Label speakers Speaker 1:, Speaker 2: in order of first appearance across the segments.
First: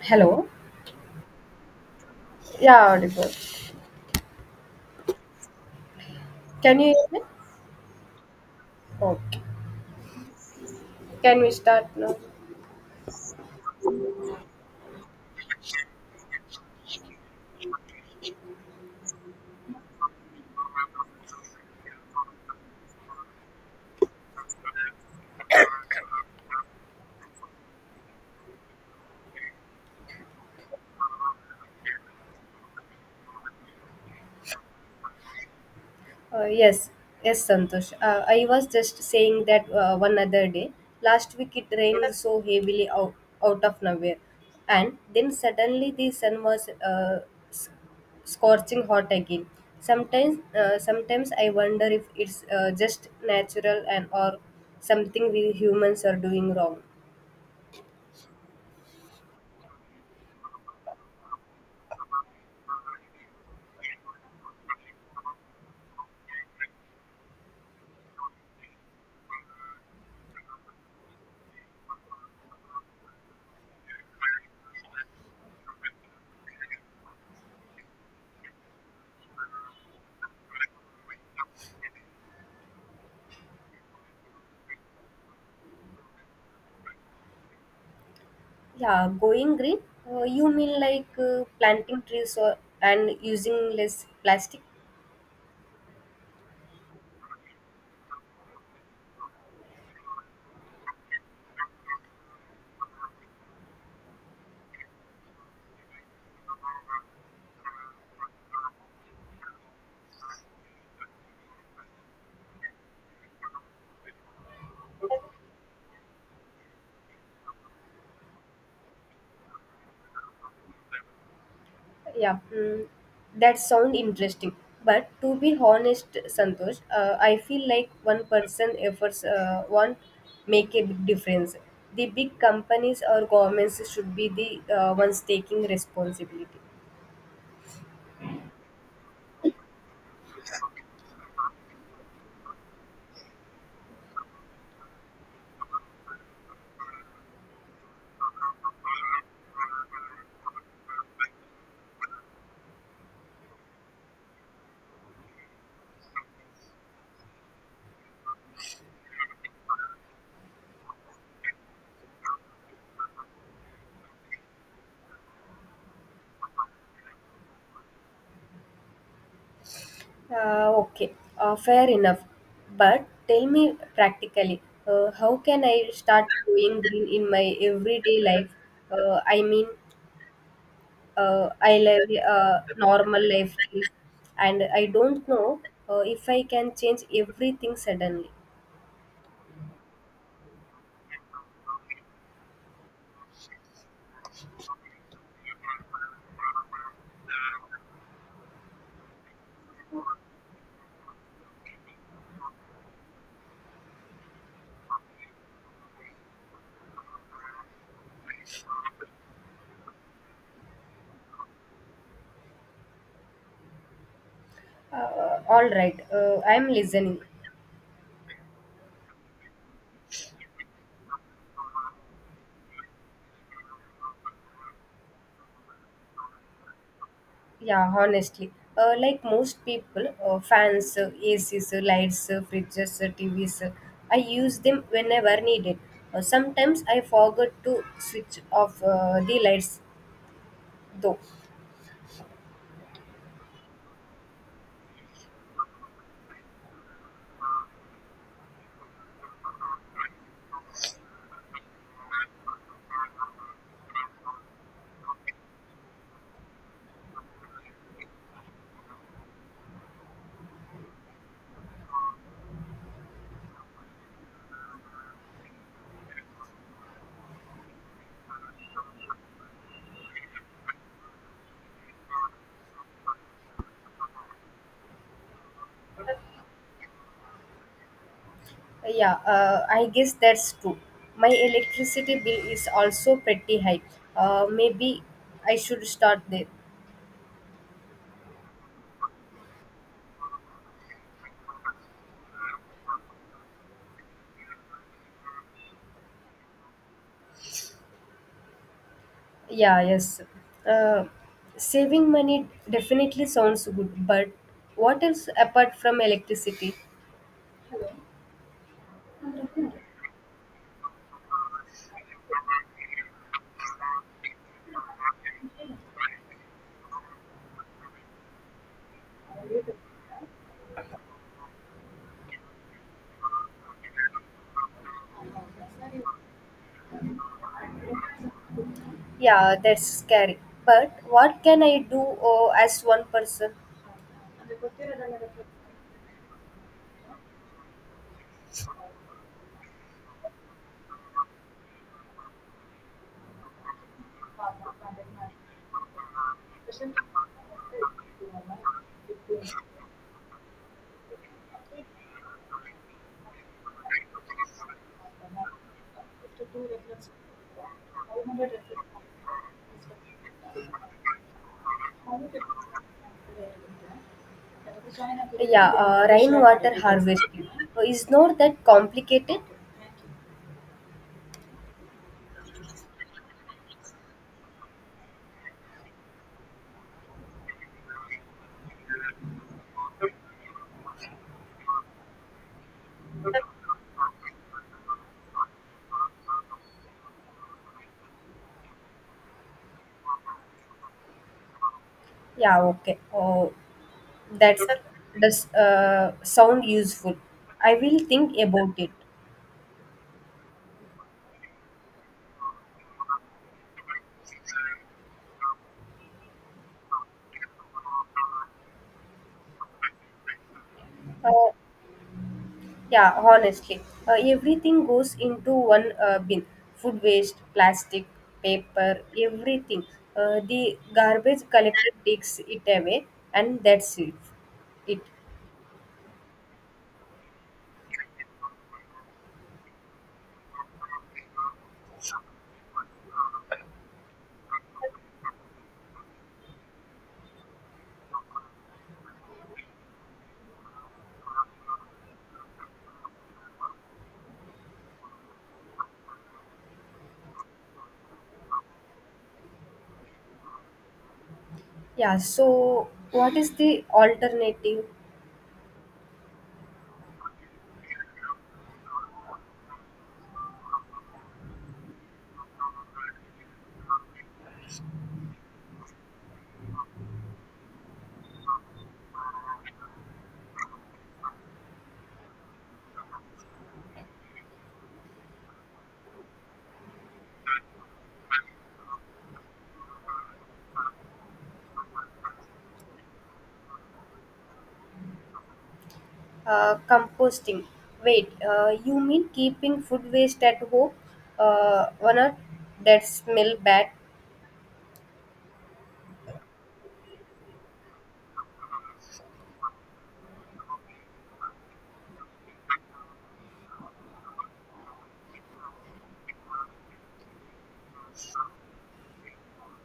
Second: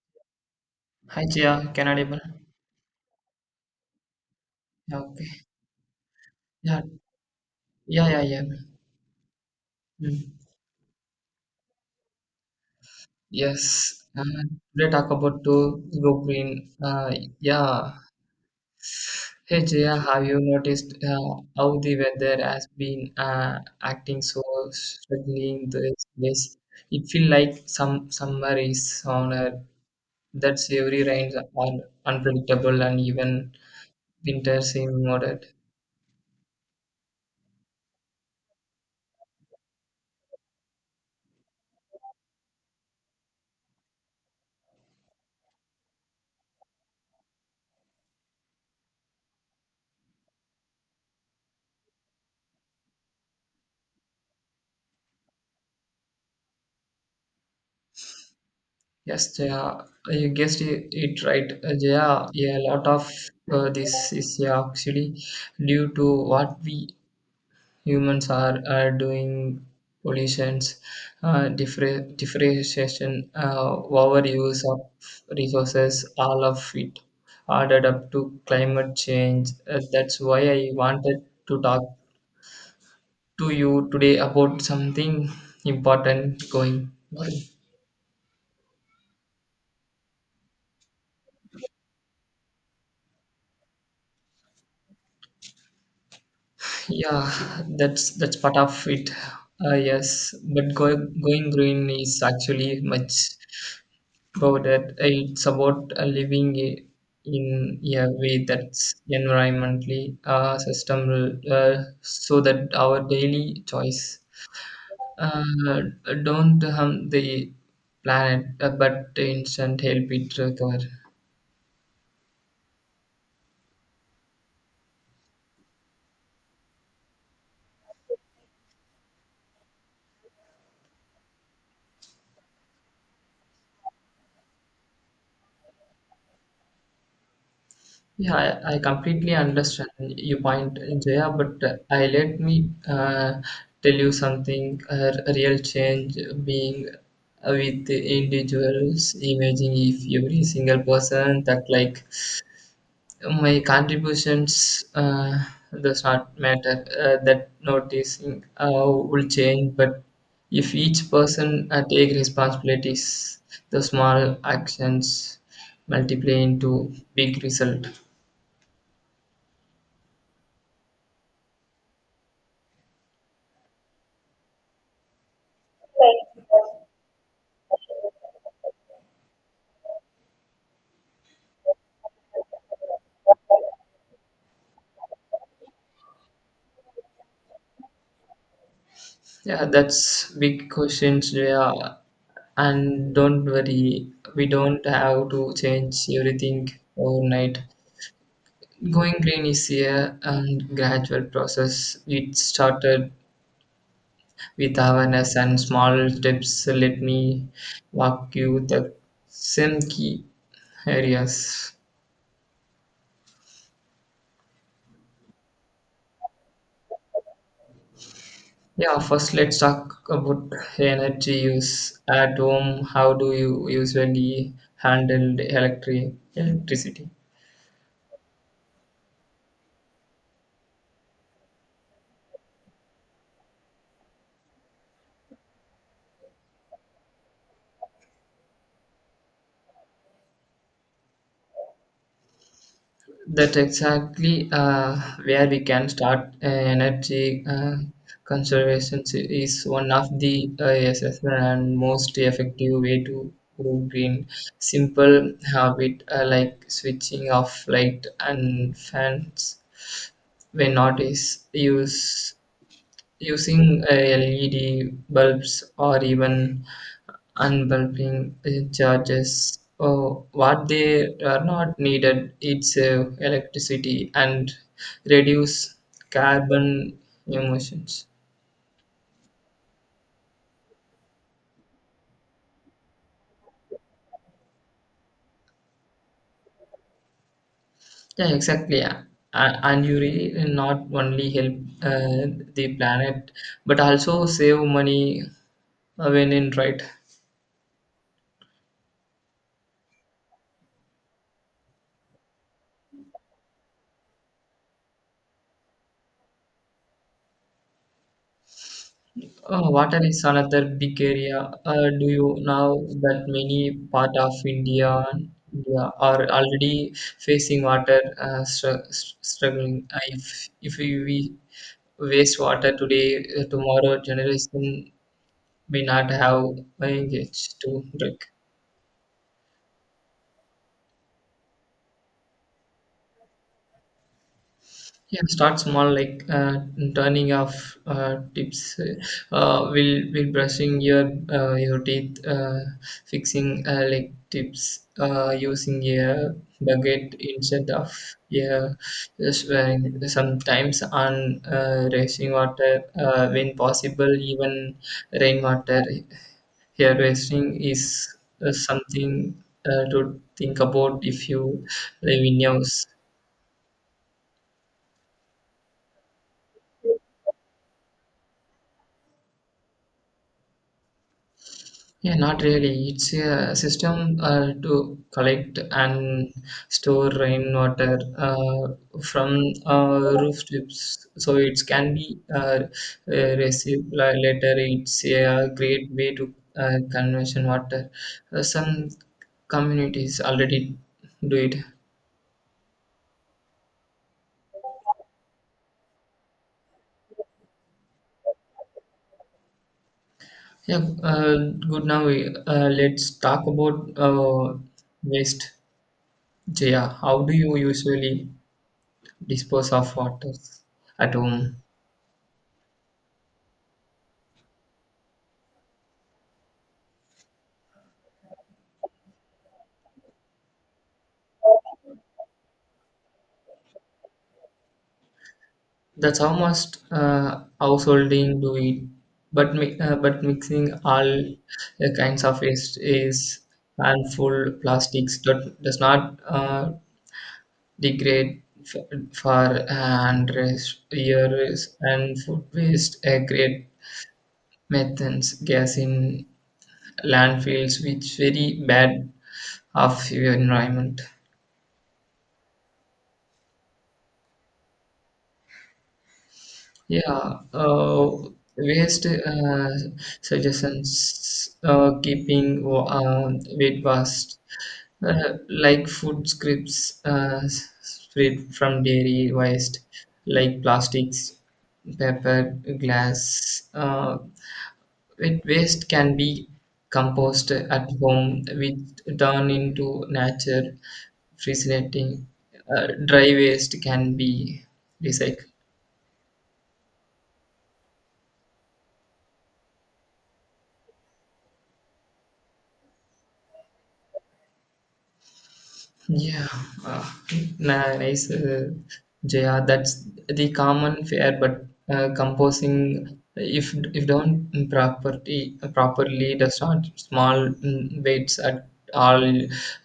Speaker 1: Hello.
Speaker 2: Hi Jia, can I even?
Speaker 1: Yeah, audible.
Speaker 2: Yeah, okay.
Speaker 1: Can
Speaker 2: Yeah,
Speaker 1: you hear me?
Speaker 2: yeah, yeah, yeah.
Speaker 1: Okay.
Speaker 2: Mm.
Speaker 1: Can we start now?
Speaker 2: Yes. Uh, Today talk about to go green. Yeah. Hey Jia, have you noticed how the weather has been acting so strangely in these days? It feels like some summer is on Earth. That's every rains are unpredictable and even winter seem moderate.
Speaker 1: Yes. Yes, Santosh. I was just saying that one other day. Last week it rained so heavily out of nowhere. And then suddenly the sun was s- scorching hot again. Sometimes I wonder if it's just natural and or something we humans are doing wrong.
Speaker 2: Yes, Jaya, you guessed it right. Jaya, a lot of this is yeah, actually due to what we humans are doing pollutions, differentiation, overuse of resources, all of it added up to climate change. That's why I wanted to talk to you today about something important going on.
Speaker 1: Yeah, going green. You mean like planting trees, and using less plastic?
Speaker 2: Yeah, that's part of it. Yes, but going green is actually much about it. It's about living in a way that's environmentally sustainable, so that our daily choice uh, don't harm the planet, but instead help it recover.
Speaker 1: Yeah, mm, that sound interesting. But to be honest, Santosh, I feel like one person efforts won't make a big difference. The big companies or governments should be the ones taking responsibility.
Speaker 2: Yeah, I completely understand your point, Jaya, but I let me tell you something. Real change being with the individuals. Imagine if every single person that like my contributions does not matter. That noticing will change, but if each person take responsibilities, the small actions multiply into big result.
Speaker 1: Okay, fair enough. But tell me practically, how can I start growing green in my everyday life? I mean, I live a normal life, and I don't know if I can change everything suddenly.
Speaker 2: Yeah, that's big questions. Yeah, and don't worry, we don't have to change everything overnight. Going green is a and gradual process. It started with awareness and small steps. Let me walk you the some key areas.
Speaker 1: All right, I'm listening.
Speaker 2: Yeah, first let's talk about energy use at home. How do you usually handle the electricity?
Speaker 1: Yeah, honestly. Like most people, fans, ACs, lights, fridges, TVs, I use them whenever needed. Sometimes I forget to switch off the lights though.
Speaker 2: That's exactly where we can start. Energy conservation is one of the essential and most effective way to go green. Simple habit like switching off light and fans when not is use using LED bulbs or even unbundling charges oh, what they are not needed it's electricity and reduce carbon emissions
Speaker 1: Yeah, I guess that's true. My electricity bill is also pretty high. Maybe I should start there.
Speaker 2: yeah exactly yeah. And you really not only help uh, the planet but also save money when in right.
Speaker 1: Yeah, yes. Uh, saving money definitely sounds good, but what else apart from electricity?
Speaker 2: Oh, water is another big area. Do you know that many part of India are already facing water struggling? If we waste water today, tomorrow generation may not have engaged to drink.
Speaker 1: Yeah, that's scary. But what can I do as one person?
Speaker 2: Yeah, start small, like turning off tips, will brushing your teeth, fixing like tips, using a bucket instead of yeah, swearing. Sometimes on racing water, when possible, even rainwater. Hair wasting is something to think about if you live in house.
Speaker 1: Yeah, rainwater harvesting. Is not that complicated?
Speaker 2: Yeah, not really. It's a system to collect and store rainwater from rooftops, so it can be received later. It's a great way to conversion water. Some communities already do it.
Speaker 1: Yeah, okay. Oh, that's does sound useful. I will think about it.
Speaker 2: Yeah, good. Now let's talk about waste. Jaya, how do you usually dispose of water at
Speaker 1: Uh,
Speaker 2: home?
Speaker 1: Yeah, honestly, everything goes into one bin. Food waste, plastic, paper, everything. The garbage collector takes it away, and that's it. It.
Speaker 2: That's how must householding do it. But mixing all kinds of waste is harmful. Plastics that does not degrade for and rest years and food waste create methane gas in landfills, which very bad of your environment.
Speaker 1: Yeah. So, what is the alternative?
Speaker 2: Yeah, waste suggestions keeping weight vast, like food scraps spread from dairy waste, like plastics, paper, glass. Wet waste can be composted at home, which turn into nature, fascinating. Dry waste can be recycled.
Speaker 1: Composting. Wait. You mean keeping food waste at home? Or not? That smell bad.
Speaker 2: Yeah, uh, nice, Jaya. That's the common fare, but composing if done properly does not small mm, weights at all.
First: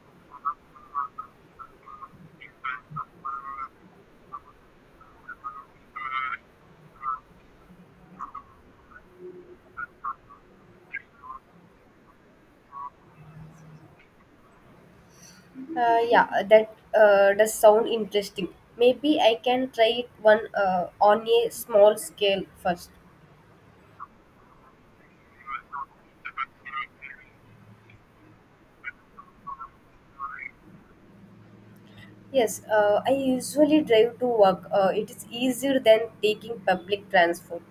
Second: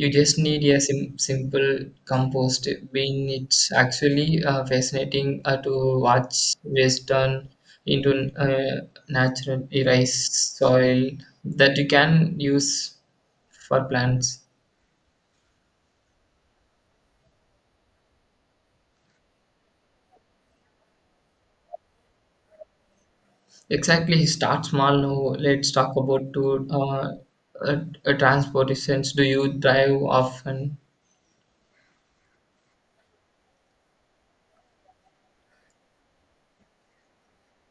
Speaker 2: You just need a simple compost bean. It's actually fascinating to watch waste turn into natural rice soil that you can use for plants.
Speaker 1: Yeah, that does sound interesting. Maybe I can try it one on a small scale first.
Speaker 2: Exactly, he starts small now. Let's talk about to transportations. Do you drive often?
Speaker 1: Yes, I usually drive to work. It is easier than taking public transport.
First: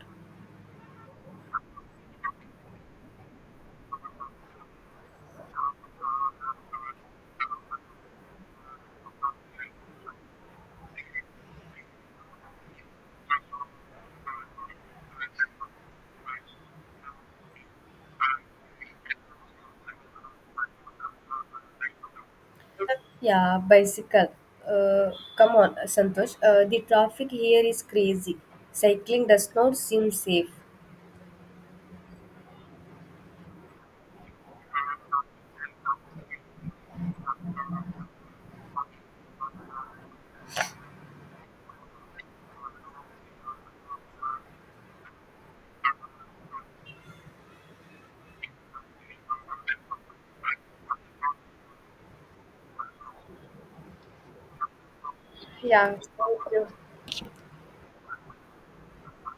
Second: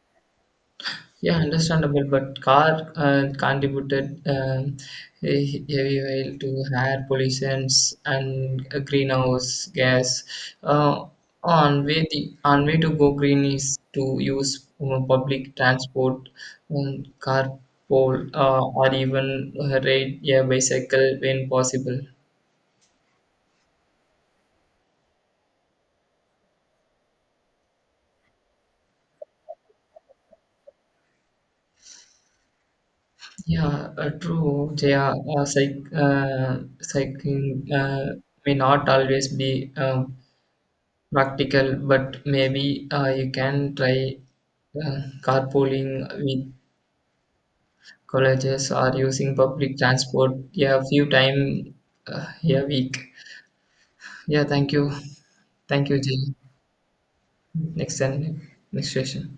Speaker 2: Yeah, understandable, but car contributed heavy oil to air pollutions and greenhouse gas. Uh, on way to go green is to use public transport, carpool, or even ride a bicycle when possible.
Speaker 1: Yeah, bicycle. Uh, Come on, Santosh. The traffic here is crazy. Cycling does not seem safe.
Speaker 2: Yeah, true, Jaya. Cycling may not always be practical, but maybe you can try carpooling with colleges or using public transport yeah, a few time a week. Yeah, thank you. Thank
Speaker 1: Yeah,
Speaker 2: you, Jay.
Speaker 1: thank you.
Speaker 2: Next time, next session.